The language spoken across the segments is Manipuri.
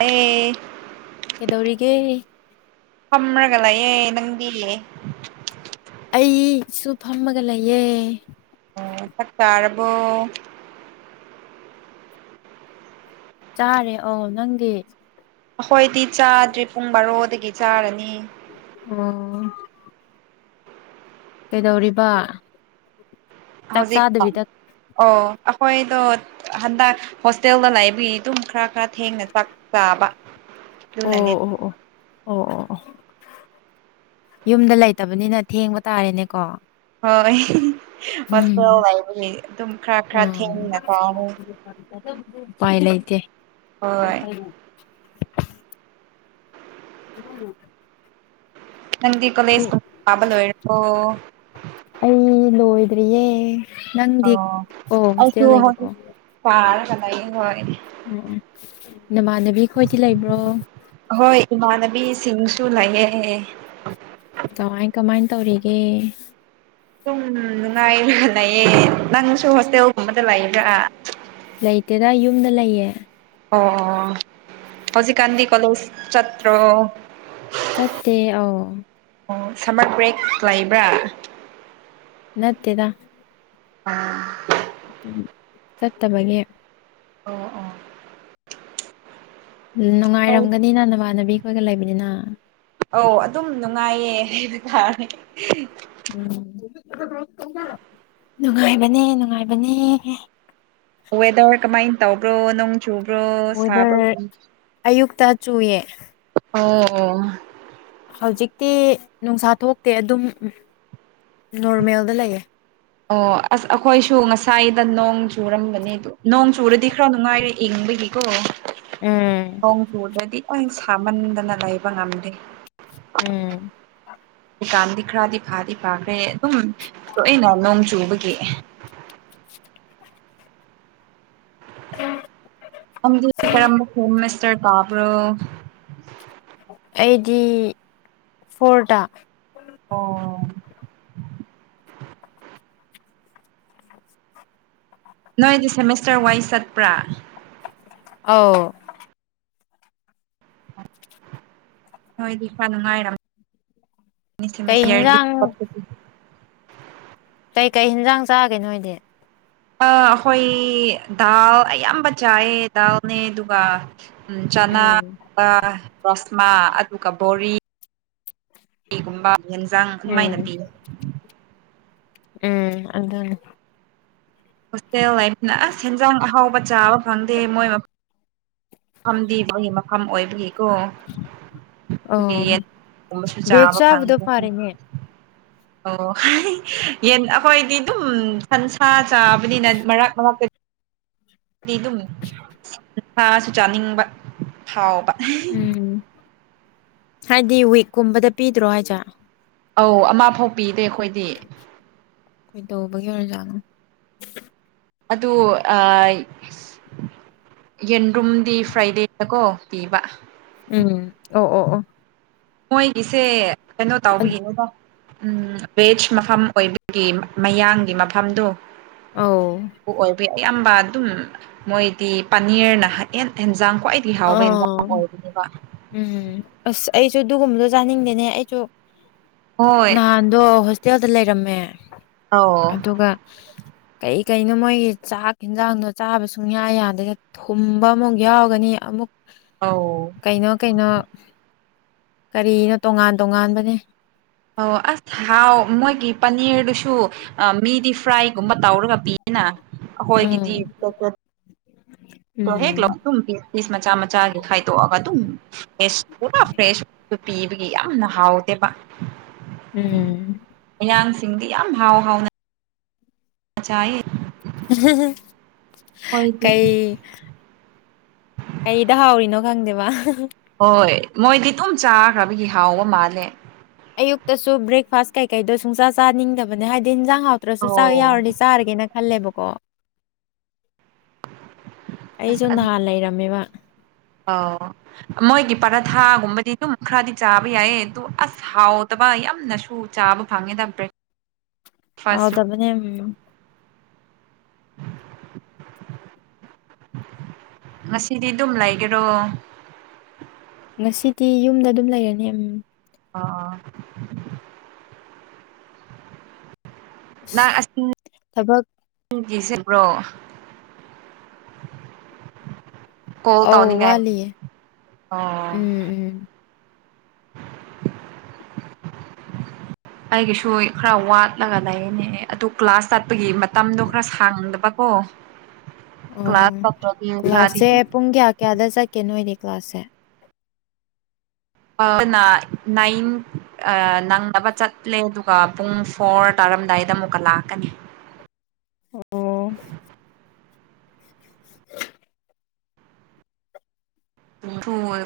ꯑꯦ ꯀꯩꯗꯧꯔꯤꯒꯦ? ꯐꯝꯔꯒ ꯂꯩꯌꯦ꯫ ꯅꯪꯗꯤ? ꯑꯩꯁꯨ ꯐꯝꯃꯒ ꯂꯩꯌꯦ꯫ ꯆꯥꯛ ꯆꯥꯔꯕꯣ? ꯆꯥꯔꯦ꯫ ꯑꯣ ꯅꯪꯗꯤ? ꯑꯍꯣꯏꯗꯤ ꯆꯥꯗ꯭ꯔꯤ ꯄꯨꯡ ꯕꯥꯔꯣꯗꯒꯤ ꯆꯥꯔꯅꯤ꯫ ꯍꯣ ꯀꯩꯗꯧꯔꯤꯕꯥ? ꯍꯧꯖꯤꯛ [unintelligible] ꯑꯣ ꯑꯈꯣꯏꯗꯣ ꯍꯟꯗꯛ ꯍꯣꯁꯇꯦꯜꯗ ꯂꯕꯒꯤ ꯑꯗꯨꯝ ꯈꯔ ꯈꯔ ꯊꯦꯡꯅ ꯆꯥꯛ ꯆꯥꯕ꯫ ꯑꯣ ꯗꯨꯅꯅꯦ ꯑꯣ ꯑꯣ ꯑꯣ ꯑꯣ ꯑꯣ ꯌꯨꯝꯗ ꯂꯩꯇꯕꯅꯤꯅ ꯊꯦꯡꯕ ꯇꯥꯔꯦꯅꯦꯀꯣ꯫ ꯍꯣꯏ ꯎꯝ ꯍꯣꯁꯇꯦꯜ ꯂꯩꯕꯒꯤ ꯑꯗꯨꯝ ꯈꯔ ꯈꯔ ꯊꯦꯡꯅ ꯆꯥꯔꯦ꯫ [unintelligible] ꯄꯥꯏ ꯂꯩꯇꯦ ꯍꯣꯏ [unintelligible] [unintelligible] ꯅꯪꯗꯤ ꯀꯣꯂꯦꯁ ꯄꯥꯕ ꯂꯣꯏꯔꯕꯣ? ꯑꯩ ꯂꯣꯏꯗ꯭ꯔꯤꯌꯦ꯫ ꯅꯪꯗꯤ? ꯑꯣ ꯑꯣ ꯍꯣꯁꯇꯦꯜ ꯂꯩꯕꯀꯣ꯫ ꯄꯥꯔꯒ ꯂꯩꯌꯦ ꯍꯣꯏ꯫ ꯎꯝ ꯎꯝ꯫ ꯅꯃꯥꯟꯅꯕꯤ ꯈꯣꯏꯗꯤ ꯂꯩꯕ꯭ꯔꯣ? ꯍꯣꯏ ꯏꯃꯥꯟꯅꯕꯤꯁꯤꯡꯁꯨ ꯂꯩꯌꯦ꯫ ꯀꯃꯥꯏ ꯀꯃꯥꯏꯟ ꯇꯧꯔꯤꯒꯦ? ꯁꯨꯝ ꯅꯨꯡꯉꯥꯏꯔꯒ ꯂꯩꯌꯦ꯫ ꯅꯪꯁꯨ ꯍꯣꯁꯇꯦꯜꯒꯨꯝꯕꯗ ꯂꯥꯛꯏꯕ꯭ꯔꯥ? ꯂꯩꯇꯦꯗ ꯌꯨꯝꯗ ꯂꯩꯌꯦ꯫ ꯑꯣ ꯑꯣ ꯑꯣ꯫ ꯍꯧꯖꯤꯛꯀꯥꯟꯗꯤ ꯀꯂꯦꯖ ꯆꯠꯇ꯭ꯔꯣ? ꯆꯠꯇꯦ ꯑꯧꯑꯣ ꯑꯣ ꯁꯝꯃꯔ ꯕ꯭ꯔꯦꯛ ꯂꯩꯕ꯭ꯔꯥ? ꯅꯠꯇꯦꯗ꯫ [unintelligible] [unintelligible] ꯆꯠꯇꯕꯒꯤ ꯑꯣ ꯑꯣ ꯑꯧ ꯅꯨꯡꯉꯥꯏꯔꯝꯒꯅꯤꯅ ꯅꯃꯥꯟꯅꯕꯤꯈꯣꯏꯒ ꯂꯩꯕꯅꯤꯅ ꯑꯧ ꯑꯗꯨꯝ ꯅꯨꯡꯉꯥꯏꯌꯦ ꯍꯥꯏꯕ ꯇꯥꯔꯦ ꯎꯝ ꯅꯨꯡꯉꯥꯏꯕꯅꯦ ꯅꯨꯡꯉꯥꯏꯕꯅꯦ ꯋꯦꯗꯔ ꯀꯃꯥꯏ ꯇꯧꯕ꯭ꯔꯣ ꯅꯣꯡ ꯆꯨꯕ꯭ꯔꯣ ꯁꯥꯕ꯭ꯔꯣ ꯋꯦꯗꯔ ꯎꯝ ꯑꯌꯨꯛꯇ ꯆꯨꯌꯦ ꯑꯣ ꯑꯣ ꯍꯧꯖꯤꯛꯇꯤ ꯅꯨꯡꯁꯥ ꯊꯣꯛꯇꯦ ꯑꯗꯨꯝ ꯅꯣꯔꯃꯦꯜꯗ ꯂꯩꯌꯦ ꯑꯣ ꯑꯁ ꯑꯩꯈꯣꯏꯁꯨ ꯉꯁꯥꯏꯗ ꯅꯣꯡ ꯆꯨꯔꯝꯕꯅꯤꯗꯣ ꯅꯣꯡ ꯆꯨꯔꯗꯤ ꯈꯔ ꯅꯨꯡꯉꯥꯏꯔꯦ ꯏꯪꯕꯒꯤꯀꯣ ꯎꯝ꯫ ꯅꫭꯡ ꯆꯨꯗ꯭ꯔꯥꯗꯤ ꯂꫭꯏ ꯁꯃꯥꯟꯗꯅ ꯂꯩꯕ ꯉꯝꯗꯦ꯫ ꯎꯝ꯫ ꯗꯨꯀꯥꯟꯗꯤ ꯈꯔꯥꯗꯤ ꯐꯥꯗꯤ ꯐꯥꯈ꯭ꯔꯦ ꯑꯗꯨꯝ ꯇꯣꯏꯅ ꯅꯣꯡ ꯆꯨꯕꯒꯤ ꯎꯝ꯫ ꯀꯥꯝꯗꯨ ꯀꯔꯝꯕ ꯍꯣꯝꯃꯤꯁꯇꯔ ꯇꯥꯕ꯭ꯔꯣ ꯑꯩꯗꯤ ꯐꯣꯔꯗ ꯑꯣ ꯅꯣꯏꯗꯤ ꯁꯦꯃꯤꯁꯇꯔ ꯋꯥꯏꯁ ꯆꯠꯄ꯭ꯔꯥ ꯑꯥꯎ ꯅꯣꯏꯗꯤ ꯈꯔ ꯅꯨꯡꯉꯥꯏꯔꯝ ꯁꯦꯃꯤꯁ ꯀꯩ ꯁꯦꯃꯤꯁ ꯏꯌꯔꯒꯤ ꯍꯤꯟꯖꯥꯡ [unintelligible] ꯀꯩꯀꯩ ꯍꯤꯟꯖꯥꯡ ꯆꯥꯒꯦ ꯅꯣꯏꯗꯤ ꯑ ꯑꯩꯈꯣꯏ ꯗꯥꯜ ꯑꯌꯥꯝꯕ ꯆꯥꯏꯌꯦ ꯗꯥꯜꯅꯦ ꯑꯗꯨꯒ ꯎꯝ ꯆꯅꯥ ꯎꯝ ꯕ ꯔꯥꯁꯃꯥ ꯑꯗꯨꯒ ꯕꯣꯔꯤꯒꯨꯝꯕ ꯌꯦꯟꯖꯥꯡ ꯑꯗꯨꯃꯥꯏꯅ ꯎꯝ ꯄꯤ ꯎꯝ ꯑꯗꯨꯅꯤ ꯍꯣꯁꯇꯦꯜ ꯂꯩꯕꯅ ꯑꯁ ꯍꯦꯟꯖꯥꯡ ꯑꯍꯥꯎꯕ ꯆꯥꯕ ꯐꯪꯗꯦ ꯃꯣꯏ ꯃ ꯐꯝꯗꯤ ꯃꯥꯒꯤ ꯃꯐꯝ ꯑꯣꯏꯕꯒꯤꯀꯣ ꯗꯨꯒꯤ ꯑꯣ ꯌꯦꯟ ꯊꫭꯡꯕꯁꯨ ꯚꯦꯖ ꯆꯥꯕ ꯆꯥꯕꯗꯣ ꯐꯪꯗꯦ ꯐꯔꯦꯅꯦ ꯑꯣ ꯌꯦꯟ ꯑꯩꯈꯣꯏꯗꯤ ꯑꯗꯨꯝ ꯁꯟꯁꯥ ꯆꯥꯕꯅꯤꯅ ꯃꯔꯛ ꯃꯔꯛꯇ ꯇꯤꯗꯨꯝ ꯁꯥꯁꯨ ꯆꯥꯅꯤꯡꯕ ꯍꯥꯎꯕ ꯎꯝ꯫ ꯍꯥꯏꯗꯤ ꯋꯤꯛꯀꯨꯝꯕꯗ ꯄꯤꯗ꯭ꯔꯣ ꯍꯥꯏꯖꯦ ꯑꯧ ꯑꯃꯥ ꯐꯥꯎ ꯄꯤꯗꯦ ꯑꯩꯈꯣꯏꯗꯤ ꯀꯩꯗꯧꯕꯒꯤ ꯑꯣꯏꯔꯖꯥꯅꯣ ꯑꯗꯨ ꯑꯥꯏ ꯌꯦꯟꯗ꯭ꯔꯨꯝꯗꯤ ꯐ꯭ꯔꯥꯏꯗꯦꯗ ꯀꯣ ꯄꯤꯕ ꯎꯝ ꯑꯣ ꯑꯣ ꯑꯣ ꯃꯣꯏꯒꯤꯁꯦ ꯀꯩꯅꯣ ꯑꯗꯨ ꯇꯧꯕꯒꯤꯅꯦꯀꫭ ꯎꯝ ꯄꯦꯠꯁ ꯃꯐꯝ ꯑꯣꯏꯕꯒꯤ ꯃꯌꯥꯡꯒꯤ ꯃꯐꯝꯗꯨ ꯑꯧ ꯄꯨ ꯑꯣꯏꯕꯩ ꯑꯌꯥꯝꯕ ꯑꯗꯨꯝ ꯃꯣꯏꯗꯤ ꯄꯥꯅꯤꯔꯅ ꯍꯥ ꯍꯦꯟ ꯍꯦꯟꯖꯥꯡ ꯈ꯭ꯋꯥꯏ ꯑꯣꯎ ꯎꯝ ꯑꯁ ꯑꯩꯖꯨ ꯑꯗꯨꯒꯨꯝꯕꯗꯣ ꯆꯥꯅꯤꯡꯗꯦꯅꯦ ꯑꯩꯖꯨ ꯍꯣꯏ ꯅꯍꯥꯟ ꯗꯣ ꯍꯣꯁꯇꯦꯜꯗ ꯂꯩꯔꯝꯃꯦ ꯑꯧ ꯑꯗꯨꯒ ꯀꯩ ꯀꯩꯅꯣ ꯃꯣꯏꯒꯤ ꯆꯥꯛ ꯍꯤꯟꯖꯥꯡꯗꯣ ꯆꯥꯕ ꯁꯨꯡꯌꯥ ꯌꯥꯗꯦ ꯊꯨꯝꯕ ꯑꯃꯨꯛ ꯌꯥꯎꯒꯅꯤ ꯑꯃꯨꯛ ꯑꯧ ꯀꯩꯅꯣ ꯀꯩꯅꯣ ꯀꯔꯤꯅꯣ ꯇꯣꯉꯥꯟ ꯇꯣꯉꯥꯟꯕꯅꯦ ꯑꯧ ꯑꯁ ꯍꯥꯎ ꯃꯣꯏꯒꯤ ꯄꯅꯤꯔꯗꯨꯁꯨ ꯑꯥ ꯃꯤꯗꯤ ꯐ꯭ꯔꯥꯏꯒꯨꯝꯕ ꯇꯧꯔꯒ ꯄꯤ ꯑꯦꯅ ꯑꯩꯈꯣꯏꯒꯤꯗꯤ [unintelligible] ꯎꯝ [inaudible] ꯄꯔꯣ ꯍꯦꯛ ꯂꯧꯗꯨꯝ ꯄꯤ ꯄꯤꯁ ꯃꯆꯥ ꯃꯆꯥꯒꯤ ꯈꯥꯏꯗꯣꯛꯑꯒ ꯑꯗꯨꯝ ꯐꯦꯁ ꯄꯨꯔꯥ ꯐ꯭ꯔꯦꯁꯇ ꯄꯤꯕꯒꯤ ꯌꯥꯝꯅ ꯍꯥꯎꯇꯦꯕ ꯎꯝ ꯃꯌꯥꯡꯁꯤꯡꯗꯤ ꯌꯥꯝ ꯍꯥꯎ ꯍꯥꯎꯅ ꯆꯥꯏꯌꯦ [unintelligible] ꯑꯍꯣꯏꯗꯤ ꯏ ꯀꯩꯗ ꯍꯥꯎꯔꯤꯅꯣ ꯈꯪꯗꯦꯕ ꯍꯣꯏ ꯃꯣꯏꯗꯤ ꯗꯨꯝ ꯆꯥꯈ꯭ꯔꯕꯒꯤ ꯍꯥꯎꯕ ꯃꯥꯜꯂꯦ ꯑꯌꯨꯛꯇꯁꯨ ꯕ꯭ꯔꯦꯛꯐꯥꯁ ꯀꯩꯀꯩꯗꯣ ꯁꯨꯡꯆꯥ ꯆꯥꯅꯤꯡꯗꯕꯅꯦ ꯍꯥꯏꯗꯤ ꯍꯤꯟꯖꯥꯡ ꯍꯥꯎꯇ꯭ꯔꯁꯨ ꯑꯧ ꯆꯥꯛ ꯌꯥꯎꯔꯗꯤ ꯆꯥꯔꯒꯦꯅ ꯈꯜꯂꯦꯕꯀꯣ ꯑꯩꯖꯨ ꯅꯍꯥꯟ ꯂꯩꯔꯝꯃꯦꯕ ꯑꯣ ꯃꯣꯏꯒꯤ ꯄꯔꯥꯊꯥꯒꯨꯝꯕꯗꯤ ꯑꯗꯨꯝ ꯈꯔꯗꯤ ꯆꯥꯕ ꯌꯥꯏꯌꯦ ꯑꯗꯨ ꯑꯁ ꯍꯥꯎꯇꯕ ꯌꯥꯝꯅꯁꯨ ꯆꯥꯕ ꯐꯪꯉꯦꯗ ꯕ꯭ꯔꯦꯛ ꯍꯥꯎꯇꯕꯅꯦ ꯎꯝ ꯉꯁꯤꯗꯤ ꯑꯗꯨꯝ ꯂꯩꯒꯦꯔꯣ ꯉꯁꯤꯗꯤ ꯌꯨꯝꯗ ꯑꯗꯨꯝ ꯂꯩꯔꯅꯤ ꯎꯝ ꯑꯥ ꯑꯥ ꯅꯪ ꯑꯁ ꯑꯁꯤ [unintelligible] ꯊꯕꯛ [unintelligible] ꯀꯣꯜ ꯑꯧ ꯇꯧꯅꯤꯡꯉꯥꯏ ꯋꯥꯠꯂꯤꯌꯦ ꯑꯣ ꯎꯝ ꯎꯝ [inaudible] ꯑꯩꯒꯤꯁꯨꯏ ꯈꯔ ꯋꯥꯠꯂꯒ ꯂꯩꯌꯦꯅꯦ ꯑꯗꯨ ꯀ꯭ꯂꯥꯁ ꯆꯠꯄꯒꯤ ꯃꯇꯝꯗꯣ ꯈꯔ ꯁꯥꯡꯗꯕꯀꯣ ꯑꯣ ꯀ꯭ꯂꯥꯁ ꯆꯠꯇ꯭ꯔꯗꯤ ꯈꯔꯗꯤ ꯀ꯭ꯂꯥꯁꯁꯦ ꯄꯨꯡ ꯀꯌꯥ ꯀꯌꯥꯗ ꯆꯠꯀꯦ ꯅꯣꯏꯗꯤ ꯀ꯭ꯂꯥꯁꯁꯦ ꯑꯃꯅ ꯅꯥꯏꯟ ꯑꯥ ꯅꯪꯅꯕ ꯆꯠꯂꯦ ꯑꯗꯨꯒ ꯄꯨꯡ ꯐꯣꯔ ꯇꯥꯔꯝꯗꯥꯏꯗ ꯑꯃꯨꯛꯀ ꯂꯥꯛꯀꯅꯤ ꯑꯣ [unintelligible]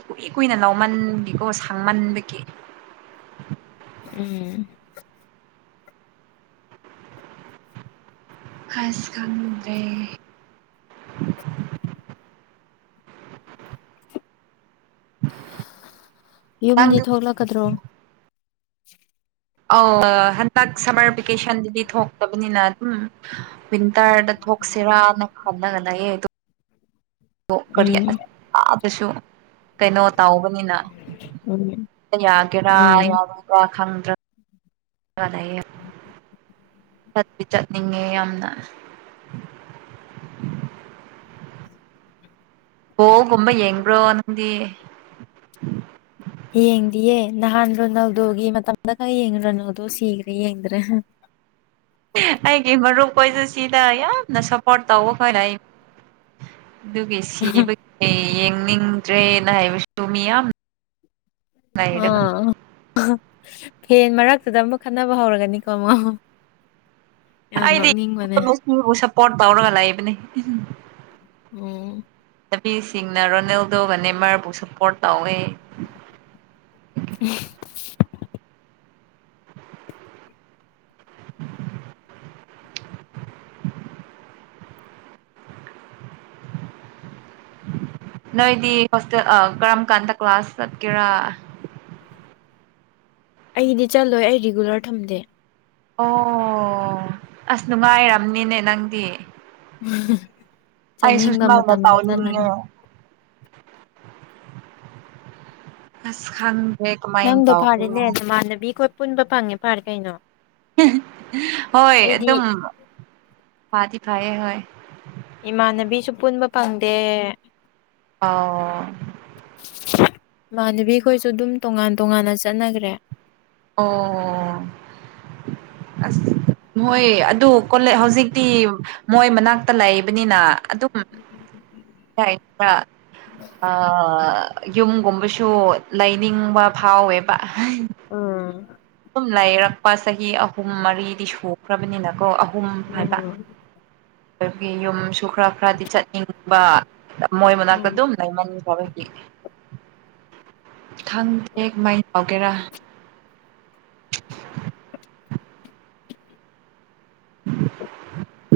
ꯀꯨꯏ ꯀꯨꯏꯅ ꯂꯥꯎꯃꯟꯕꯀꯣ ꯁꯥꯡꯃꯟꯕꯒꯤ ꯎꯝ ꯍꯩꯁ ꯈꯪꯗ꯭ꯔꯦ ꯌꯨꯝꯗꯤ ꯅꯪꯗꯤ ꯊꯣꯛꯂꯛꯀꯗ꯭ꯔꯣ ꯑꯧ ꯍꯟꯗꯛ ꯁꯝꯃꯔ ꯚꯦꯀꯦꯁꯟꯗꯗꯤ ꯊꯣꯛꯇꯕꯅꯤꯅ ꯎꯝ ꯋꯤꯟꯇꯔꯗ ꯊꯣꯛꯁꯤꯔꯅ ꯈꯜꯂꯒ ꯂꯩꯌꯦ ꯑꯗꯨꯝ [unintelligible] ꯀꯔꯤ ꯎꯝ ꯑꯥꯗꯁꯨ ꯀꯩꯅꯣ ꯇꯧꯕꯅꯤꯅ ꯎꯝ ꯌꯥꯒꯦꯔꯥ ꯎꯝ ꯌꯥꯔꯣꯏꯔꯥ ꯈꯪꯗ꯭ꯔꯦ ꯇꯧꯔ ꯂꯩꯌꯦ ꯆꯠꯄꯤ ꯆꯠꯅꯤꯡꯉꯦ ꯌꯥꯝꯅ ꯕꯣꯒꯨꯝꯕ ꯌꯦꯡꯕ꯭ꯔꯣ ꯅꯪꯗꯤ ꯌꯦꯡꯗꯤꯌꯦ ꯅꯍꯥꯟ ꯔꯣꯅꯥꯜꯗꯣꯒꯤ ꯃꯇꯝꯗ ꯈꯛ ꯌꯦꯡꯉꯦ ꯔꯣꯅꯥꯜꯗꯣ ꯁꯤꯈ꯭ꯔꯦ ꯌꯦꯡꯗ꯭ꯔꯦ ꯑꯩꯒꯤ ꯃꯔꯨꯞꯈꯣꯏꯁꯨ ꯁꯤꯗ ꯌꯥꯝꯅ ꯁꯞꯄꯣꯔꯠ ꯇꯧꯕ ꯈꯔ ꯂꯩ꯫ ꯗꯨꯒꯤ ꯁꯤꯕ [unintelligible] ꯌꯦꯡꯅꯤꯡꯗ꯭ꯔꯦꯅ ꯍꯥꯏꯕꯁꯨ ꯃꯤ ꯌꯥꯝ ꯂꯩꯔꯒ ꯑ [unintelligible] ꯐꯦꯟ ꯃꯔꯛꯇꯨꯗ ꯑꯃꯨꯛ ꯈꯠꯅꯕ ꯍꯧꯔꯛꯒꯅꯤꯀꯣ ꯑꯃꯨꯛ ꯌꯥꯝ ꯅꯣꯛꯅꯤꯡꯕꯅꯦ꯫ ꯃꯤꯕꯨ ꯁꯞꯄꯣꯔꯠ ꯇꯧꯔꯒ ꯂꯩꯥꯕꯅꯤ꯫ [unintelligible] ꯅꯨꯄꯤꯁꯤꯡꯅ ꯔꯣꯅꯦꯜꯗꯣꯒ ꯅꯦꯃꯥꯔꯕꯨ ꯁꯞꯄꯣꯔꯠ ꯇꯧꯋꯦ꯫ [unintelligible] ꯅꯣꯏꯗꯤ ꯍꯣꯁꯇꯦꯜ ꯑ ꯀꯔꯝ ꯀꯥꯟꯗ ꯀ꯭ꯂꯥꯁ ꯆꯠꯀꯦꯔꯥ? ꯑꯩꯗꯤ ꯆꯠꯂꯣꯏ ꯑꯩ ꯔꯤꯒꯨꯂꯔ ꯊꯝꯗꯦ꯫ ꯑꯣ ꯑꯁ ꯅꯨꯡꯉꯥꯏꯔꯝꯅꯤꯅꯦ ꯅꯪꯗꯤ꯫ [unintelligible] ꯑꯩꯁꯨ ꯆꯠꯅꯤꯡꯕ ꯁꯨꯃꯥꯏꯅ ꯃꯇꯝꯗ ꯆꯠꯂꯅꯤ꯫ ꯇꯧꯅꯤꯡꯉꯦ ꯑꯁ ꯈꯪ ꯅꯪꯗꯣ ꯐꯔꯦꯅꯦ ꯅꯃꯥꯟꯅꯕꯤꯈꯣꯏ ꯄꯨꯟꯕ ꯐꯪꯉꯦ ꯐꯔꯦ ꯀꯩꯅꯣ꯫ [unintelligible] ꯍꯣꯏ ꯑꯩꯗꯤ ꯑꯗꯨꯝ ꯐꯥꯗꯤ ꯐꯥꯏꯌꯦ ꯍꯣꯏ꯫ ꯏꯃꯥꯟꯅꯕꯤꯁꯨ ꯄꯨꯟꯕ ꯐꯪꯗꯦ꯫ ꯑꯧ ꯏꯃꯥꯟꯅꯕꯤꯈꯣꯏꯁꯨ ꯗꯨꯝ ꯇꯣꯉꯥꯟ ꯇꯣꯉꯥꯟꯅ ꯆꯠꯅꯒ꯭ꯔꯦ꯫ ꯑꯣ ꯑꯁ ꯃꯣꯏ ꯑꯗꯨ ꯀꯣꯂꯦ ꯍꯧꯖꯤꯛꯇꯤ ꯃꯣꯏ ꯃꯅꯥꯛꯇ ꯂꯩꯕꯅꯤꯅ ꯑꯗꯨ [unintelligible] ꯑꯥ ꯌꯨꯝꯒꯨꯝꯕꯁꯨ ꯂꯩꯅꯤꯡꯕ ꯐꯥꯎꯋꯦꯕ꯫ ꯎꯝ ꯑꯗꯨꯝ ꯂꯩꯔꯛꯄ ꯆꯍꯤ ꯑꯍꯨꯝ ꯃꯔꯤꯗꯤ ꯁꯨꯈ꯭ꯔꯕꯅꯤꯅꯀꯣ ꯑꯍꯨꯝ ꯍꯥꯏꯕ꯫ ꯗꯒꯤ ꯌꯨꯝꯁꯨ ꯈꯔ ꯈꯔꯗꯤ ꯆꯠꯅꯤꯡꯕ꯫ ꯃꯣꯏ ꯃꯅꯥꯛꯇ ꯑꯗꯨꯝ ꯂꯩꯃꯈ꯭ꯔꯕꯒꯤ꯫ ꯈꯪꯗꯦ ꯀꯃꯥꯏ ꯇꯧꯒꯦꯔꯥ?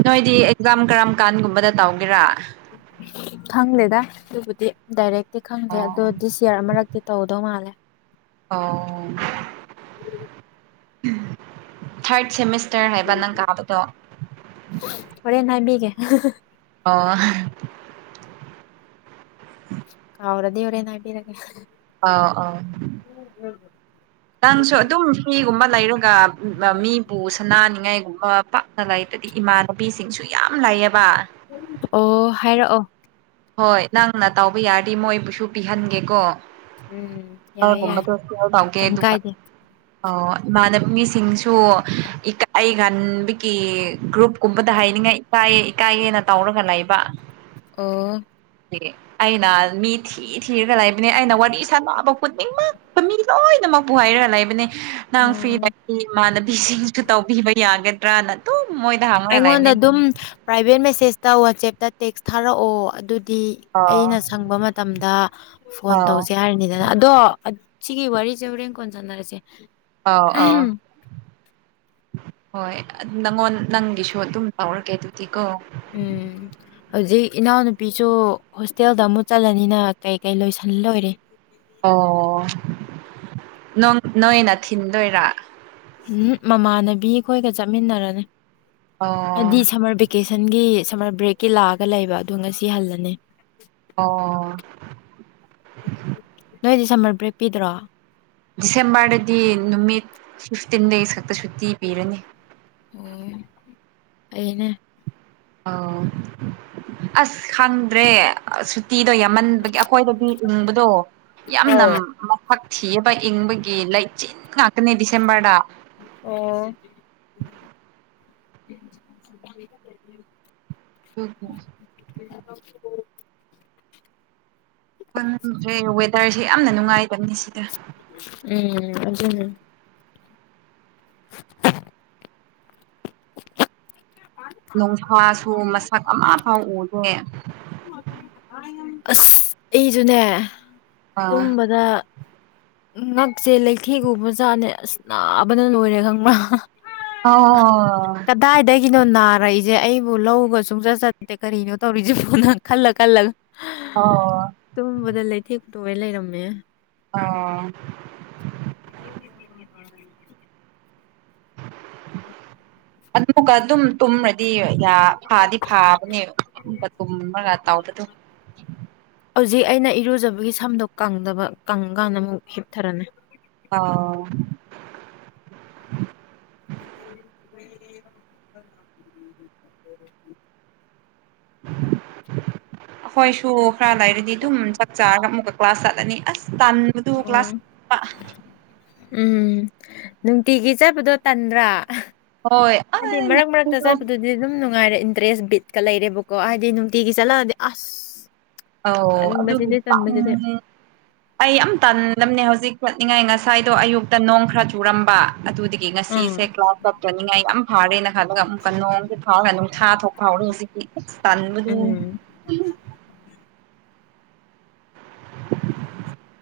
ꯅꯣꯏꯗꯤ ꯑꯦꯛꯖꯥꯝ ꯀꯔꯝ ꯀꯥꯟꯒꯨꯝꯕꯗ ꯇꯧꯒꯦꯔꯥ? ꯈꯪꯗꯦꯗ ꯗꯨꯕꯨꯗꯤ ꯗꯥꯏꯔꯦꯛꯇꯤ ꯈꯪꯗꯦ ꯑꯗꯣ ꯑꯣ ꯗꯤꯁ ꯏꯌꯔ ꯃꯔꯛꯇ ꯇꯧꯗꯧ ꯃꯥꯜꯂꯦ꯫ ꯑꯣ ꯊ꯭ꯔꯗ ꯁꯦꯃꯤꯁꯇꯔ ꯍꯥꯏꯕ ꯅꯪ ꯀꯥꯕꯗꯣ? ꯍꯣꯔꯦꯟ ꯍꯥꯏꯕꯤꯒꯦ [unintelligible] ꯑꯣ [unintelligible] ꯀꯥꯎ꯭ꯔꯗꯤ ꯍꯣꯔꯦꯟ ꯍꯥꯏꯕꯤꯔꯒꯦ [unintelligible] ꯑ [unintelligible] ꯅꯪꯁꯨ ꯑꯗꯨꯝ ꯐꯤꯒꯨꯝꯕ ꯂꯩꯔꯒ ꯃꯤꯕꯨ ꯁꯅꯥꯅꯤꯡꯉꯥꯏꯒꯨꯝꯕ ꯄꯥꯛꯅ ꯂꯩꯇꯔꯤ꯫ ꯏꯃꯥꯟꯅꯕꯤꯁꯤꯡꯁꯨ ꯌꯥꯝ ꯂꯩꯑꯕ꯫ ꯑꯣ ꯍꯥꯏꯔꯛꯑꯣ꯫ ꯍꯣꯏ ꯅꯪꯅ ꯇꯧꯕ ꯌꯥꯔꯗꯤ ꯃꯣꯏꯕꯨꯁꯨ ꯄꯤꯍꯟꯒꯦꯀꯣ꯫ ꯎꯝ [unintelligible] ꯌꯥꯏꯌꯦ ꯌꯥꯏ ꯇꯧꯒꯦ ꯀꯩꯝ ꯗꯨꯒ ꯀꯥꯏꯗꯦ ꯑꯧ ꯏꯃꯥꯟꯅꯕꯤꯁꯤꯡꯁꯨ ꯏꯀꯥꯏꯔꯟꯕꯒꯤ ꯒ꯭ꯔꯨꯞꯀꯨꯝꯕꯗ ꯍꯥꯏꯅꯤꯡꯉꯥꯏ ꯏꯥꯏꯌꯦ ꯏꯀꯥꯏꯌꯦꯅ ꯇꯧꯔꯒ ꯂꯩꯕ꯫ ꯑꯣ ꯑꯩꯅ ꯃꯤꯊꯤ ꯊꯤ ꯊꯤꯔꯒ ꯂꯩꯕꯅꯦ ꯑꯩꯅ ꯋꯥꯔꯤ ꯁꯥꯟꯕ ꯈꯨꯗꯤꯡꯃꯛꯇ ꯃꯤ ꯂꯣꯏꯅꯃꯛꯄꯨ ꯍꯥꯏꯔꯒ ꯂꯩꯕꯅꯦ꯫ ꯅꯪ ꯐ꯭ꯔꯤ ꯎꯝ ꯂꯩꯗꯤ ꯏꯃꯥꯟꯅꯕꯤꯁꯤꯡꯁꯨ ꯇꯧꯕꯤꯕ ꯌꯥꯒꯗ꯭ꯔꯥꯅ ꯑꯩꯉꯣꯟꯗ ꯗꯨꯝ ꯄ꯭ꯔꯥꯏꯚꯦꯠ ꯃꯦꯁꯦꯁꯇ ꯋꯥꯆꯦꯞꯇ ꯇꯦꯛꯁ ꯊꯥꯔꯛꯑꯣ ꯑꯗꯨꯗꯤ ꯑꯥ ꯑꯩꯅ ꯁꯪꯕ ꯃꯇꯝꯗ ꯐꯣꯟ ꯑꯥꯎ ꯇꯧꯁꯦ ꯍꯥꯏꯔꯤꯅꯤꯗ ꯑꯗꯣ ꯁꯤꯒꯤ ꯋꯥꯔꯤꯁꯦ ꯍꯣꯔꯦꯟ ꯀꯣꯟ ꯁꯥꯟꯅꯔꯁꯦ꯫ ꯑꯥꯎ ꯑꯥꯎ ꯍꯣꯏ ꯅꯪꯉꯣꯟ ꯅꯪꯒꯤꯁꯨ ꯑꯗꯨꯝ ꯇꯧꯔꯒꯦ ꯑꯗꯨꯗꯤ ꯀꯣ ꯎꯝ ꯍꯧꯖꯤꯛ ꯏꯅꯥꯎꯅꯨꯄꯤꯁꯨ ꯍꯣꯁꯇꯦꯜꯗ ꯑꯃꯨꯛ ꯆꯠꯂꯅꯤꯅ ꯀꯩ ꯀꯩ ꯂꯣꯏꯁꯜ ꯂꯣꯏꯔꯦ꯫ ꯑꯣ ꯅꯪ ꯅꯣꯏꯅ ꯊꯤꯟꯗꯣꯏꯔꯥ ꯎꯝ ꯃꯃꯥꯟꯅꯕꯤ ꯈꯣꯏꯒ ꯆꯠꯃꯤꯟꯅꯔꯅꯤ ꯑꯣ ꯍꯥꯏꯗꯤ ꯁꯃꯔ ꯚꯦ ꯀꯦꯁꯟꯒꯤ ꯁꯝꯃꯔ ꯕ꯭ꯔꯦꯛꯀꯤ ꯂꯥꯛꯑꯒ ꯂꯩꯕ ꯑꯗꯣ ꯉꯁꯤ ꯍꯜꯂꯅꯤ꯫ ꯑꯣ ꯅꯣꯏꯗꯤ ꯁꯝꯃꯔ ꯕ꯭ꯔꯦꯛ ꯄꯤꯗ꯭ꯔꯣ? ꯗꯤꯁꯦꯝꯕꯔꯗꯗꯤ ꯅꯨꯃꯤꯠ ꯐꯤꯐꯇꯤꯟ ꯗꯦꯁ ꯈꯛꯇ ꯁꯨꯇꯤ ꯄꯤꯔꯅꯤ꯫ ꯑꯣ ꯐꯩꯅꯦ ꯑꯧ ꯑꯁ ꯈꯪꯗ꯭ꯔꯦ ꯑꯁ ꯁꯨ ꯇꯤꯗꯣ ꯌꯥꯝꯃꯟꯕꯒꯤ ꯑꯈꯣꯏꯗꯗꯤ ꯏꯪꯕꯗꯣ ꯌꯥꯝꯅ ꯑꯧ ꯃ ꯁꯛ ꯊꯤꯌꯦꯕ ꯏꯪꯕꯒꯤ ꯂꯩꯆꯤꯟ ꯉꯥꯛꯇꯅꯦ ꯗꯤꯁꯦꯝꯕꯔꯗ꯫ ꯑꯣ [unintelligible] ꯈꯪꯗ꯭ꯔꯦ ꯋꯦꯗꯔꯁꯦ ꯌꯥꯝꯅ ꯅꯨꯡꯉꯥꯏꯗꯕꯅꯤ ꯁꯤꯗ꯫ ꯎꯝ ꯑꯗꯨꯅꯦ ꯅꯣꯡꯁꯥꯁꯨ ꯃꯁꯛ ꯑꯃ ꯐꯥꯎ ꯎꯗꯦ꯫ ꯑꯁ ꯑꯩꯖꯨꯅꯦ ꯑꯥ ꯇꯨꯝꯕꯗ ꯉꯛꯁꯦ ꯂꯩꯊꯦꯛ ꯎꯕꯖꯥꯅꯦ ꯑꯁ ꯅꯥꯕꯅ ꯂꯣꯏꯔꯦ ꯈꯪꯕ꯭ꯔ ꯑꯥꯎ ꯑꯣ ꯑꯣ ꯗꯥꯏꯗꯒꯤꯅꯣ ꯅꯥꯔꯛꯏꯁꯦ ꯑꯩꯕꯨ ꯂꯧꯒ ꯁꯨꯡꯆꯠ ꯆꯠꯇꯠꯇꯦ ꯀꯔꯤꯅꯣ ꯇꯧꯔꯤꯁꯤꯕꯨ ꯅꯪ ꯈꯜꯂ ꯈꯜꯂꯒ ꯍ ꯑꯣ ꯇꯨꯝꯕꯗ ꯂꯩꯊꯦꯛ ꯇꯣꯏ ꯂꯩꯔꯝꯃꯦ ꯑꯣ [unintelligible] [inaudible] ꯑꯗꯨꯛꯒ ꯑꯗꯨꯝ ꯇꯨꯝꯃ꯭ꯔꯗꯤ ꯌꯥ ꯐꯥꯗꯤ ꯐꯥꯕꯅꯦ꯫ ꯕ ꯇꯨꯝꯃꯒ ꯇꯥꯎꯕ ꯗꯨ ꯍꯧꯖꯤꯛ ꯑꯩꯅ ꯏꯔꯨꯖꯕꯒꯤ ꯁꯝꯗꯣ ꯀꯪꯗꯕ ꯀꯪꯀꯥꯟꯗ ꯑꯃꯨꯛ ꯍꯤꯞꯊꯔꯅꯤ꯫ ꯑꯥꯎ [unintelligible] [inaudible] ꯑꯈꯣꯏꯁꯨ ꯈꯔ ꯂꯩꯔꯗꯤ ꯑꯗꯨꯝ ꯆꯥꯛ ꯆꯥꯔꯒ ꯑꯃꯨꯛꯀ ꯀ꯭ꯂꯥꯁ ꯆꯠꯂꯅꯤ ꯑꯁ ꯇꯟ ꯎꯝ ꯎꯝ ꯅꯨꯡꯇꯤꯒꯤ ꯆꯠꯄꯗꯣ ꯇꯟꯗ꯭ꯔꯥ ꯍꯣꯏ ꯍꯥꯏꯗꯤ ꯃꯔꯛ ꯃꯔꯛꯇꯥ ꯑꯧ ꯆꯠꯄꯗꯨ ꯗꯤꯗꯨꯝ ꯅꯨꯡꯉꯥꯏꯔꯦ ꯏꯟꯇꯔꯦꯁ ꯕꯤꯠꯀꯥ ꯂꯩꯔꯦꯕꯀꯣ ꯍꯥꯏꯗꯤ ꯅꯨꯡꯇꯤꯒꯤ ꯆꯠꯂꯥꯗꯤ ꯑꯁ ꯑꯧꯎ ꯑꯗꯨꯕꯨ ꯇꯟꯕꯁꯤꯗꯤ ꯇꯟꯕꯁꯤꯗꯤ ꯄꯥꯡꯉꯦ ꯑꯩ ꯌꯝ ꯇꯟꯗꯝꯅꯦ ꯍꯧꯖꯤꯛ ꯆꯠꯅꯤꯡꯉꯥꯏ ꯉꯁꯥꯏꯗꯣ ꯑꯌꯨꯛꯇꯥ ꯅꯣꯡ ꯈꯔ ꯆꯨꯔꯝꯕ ꯑꯗꯨꯗꯤ ꯀꯤ ꯑꯥ ꯉꯁꯤꯁꯦ ꯀ꯭ꯂꯥꯎꯗ ꯀꯞꯇꯥꯅꯤꯡꯉꯥꯏ ꯌꯥꯝ ꯐꯥꯔꯦꯅ ꯈꯜꯂꯒꯥ ꯑꯃꯨꯛꯀꯥ ꯅꯣꯡꯁꯦ ꯐꯥꯎꯔꯒꯥ ꯅꯨꯡꯁꯥ ꯊꯣꯛ ꯐꯥꯎꯔꯦ ꯍꯨꯖꯤ [inaudible] ꯇꯟꯕꯗꯨ ꯎꯝ [inaudible]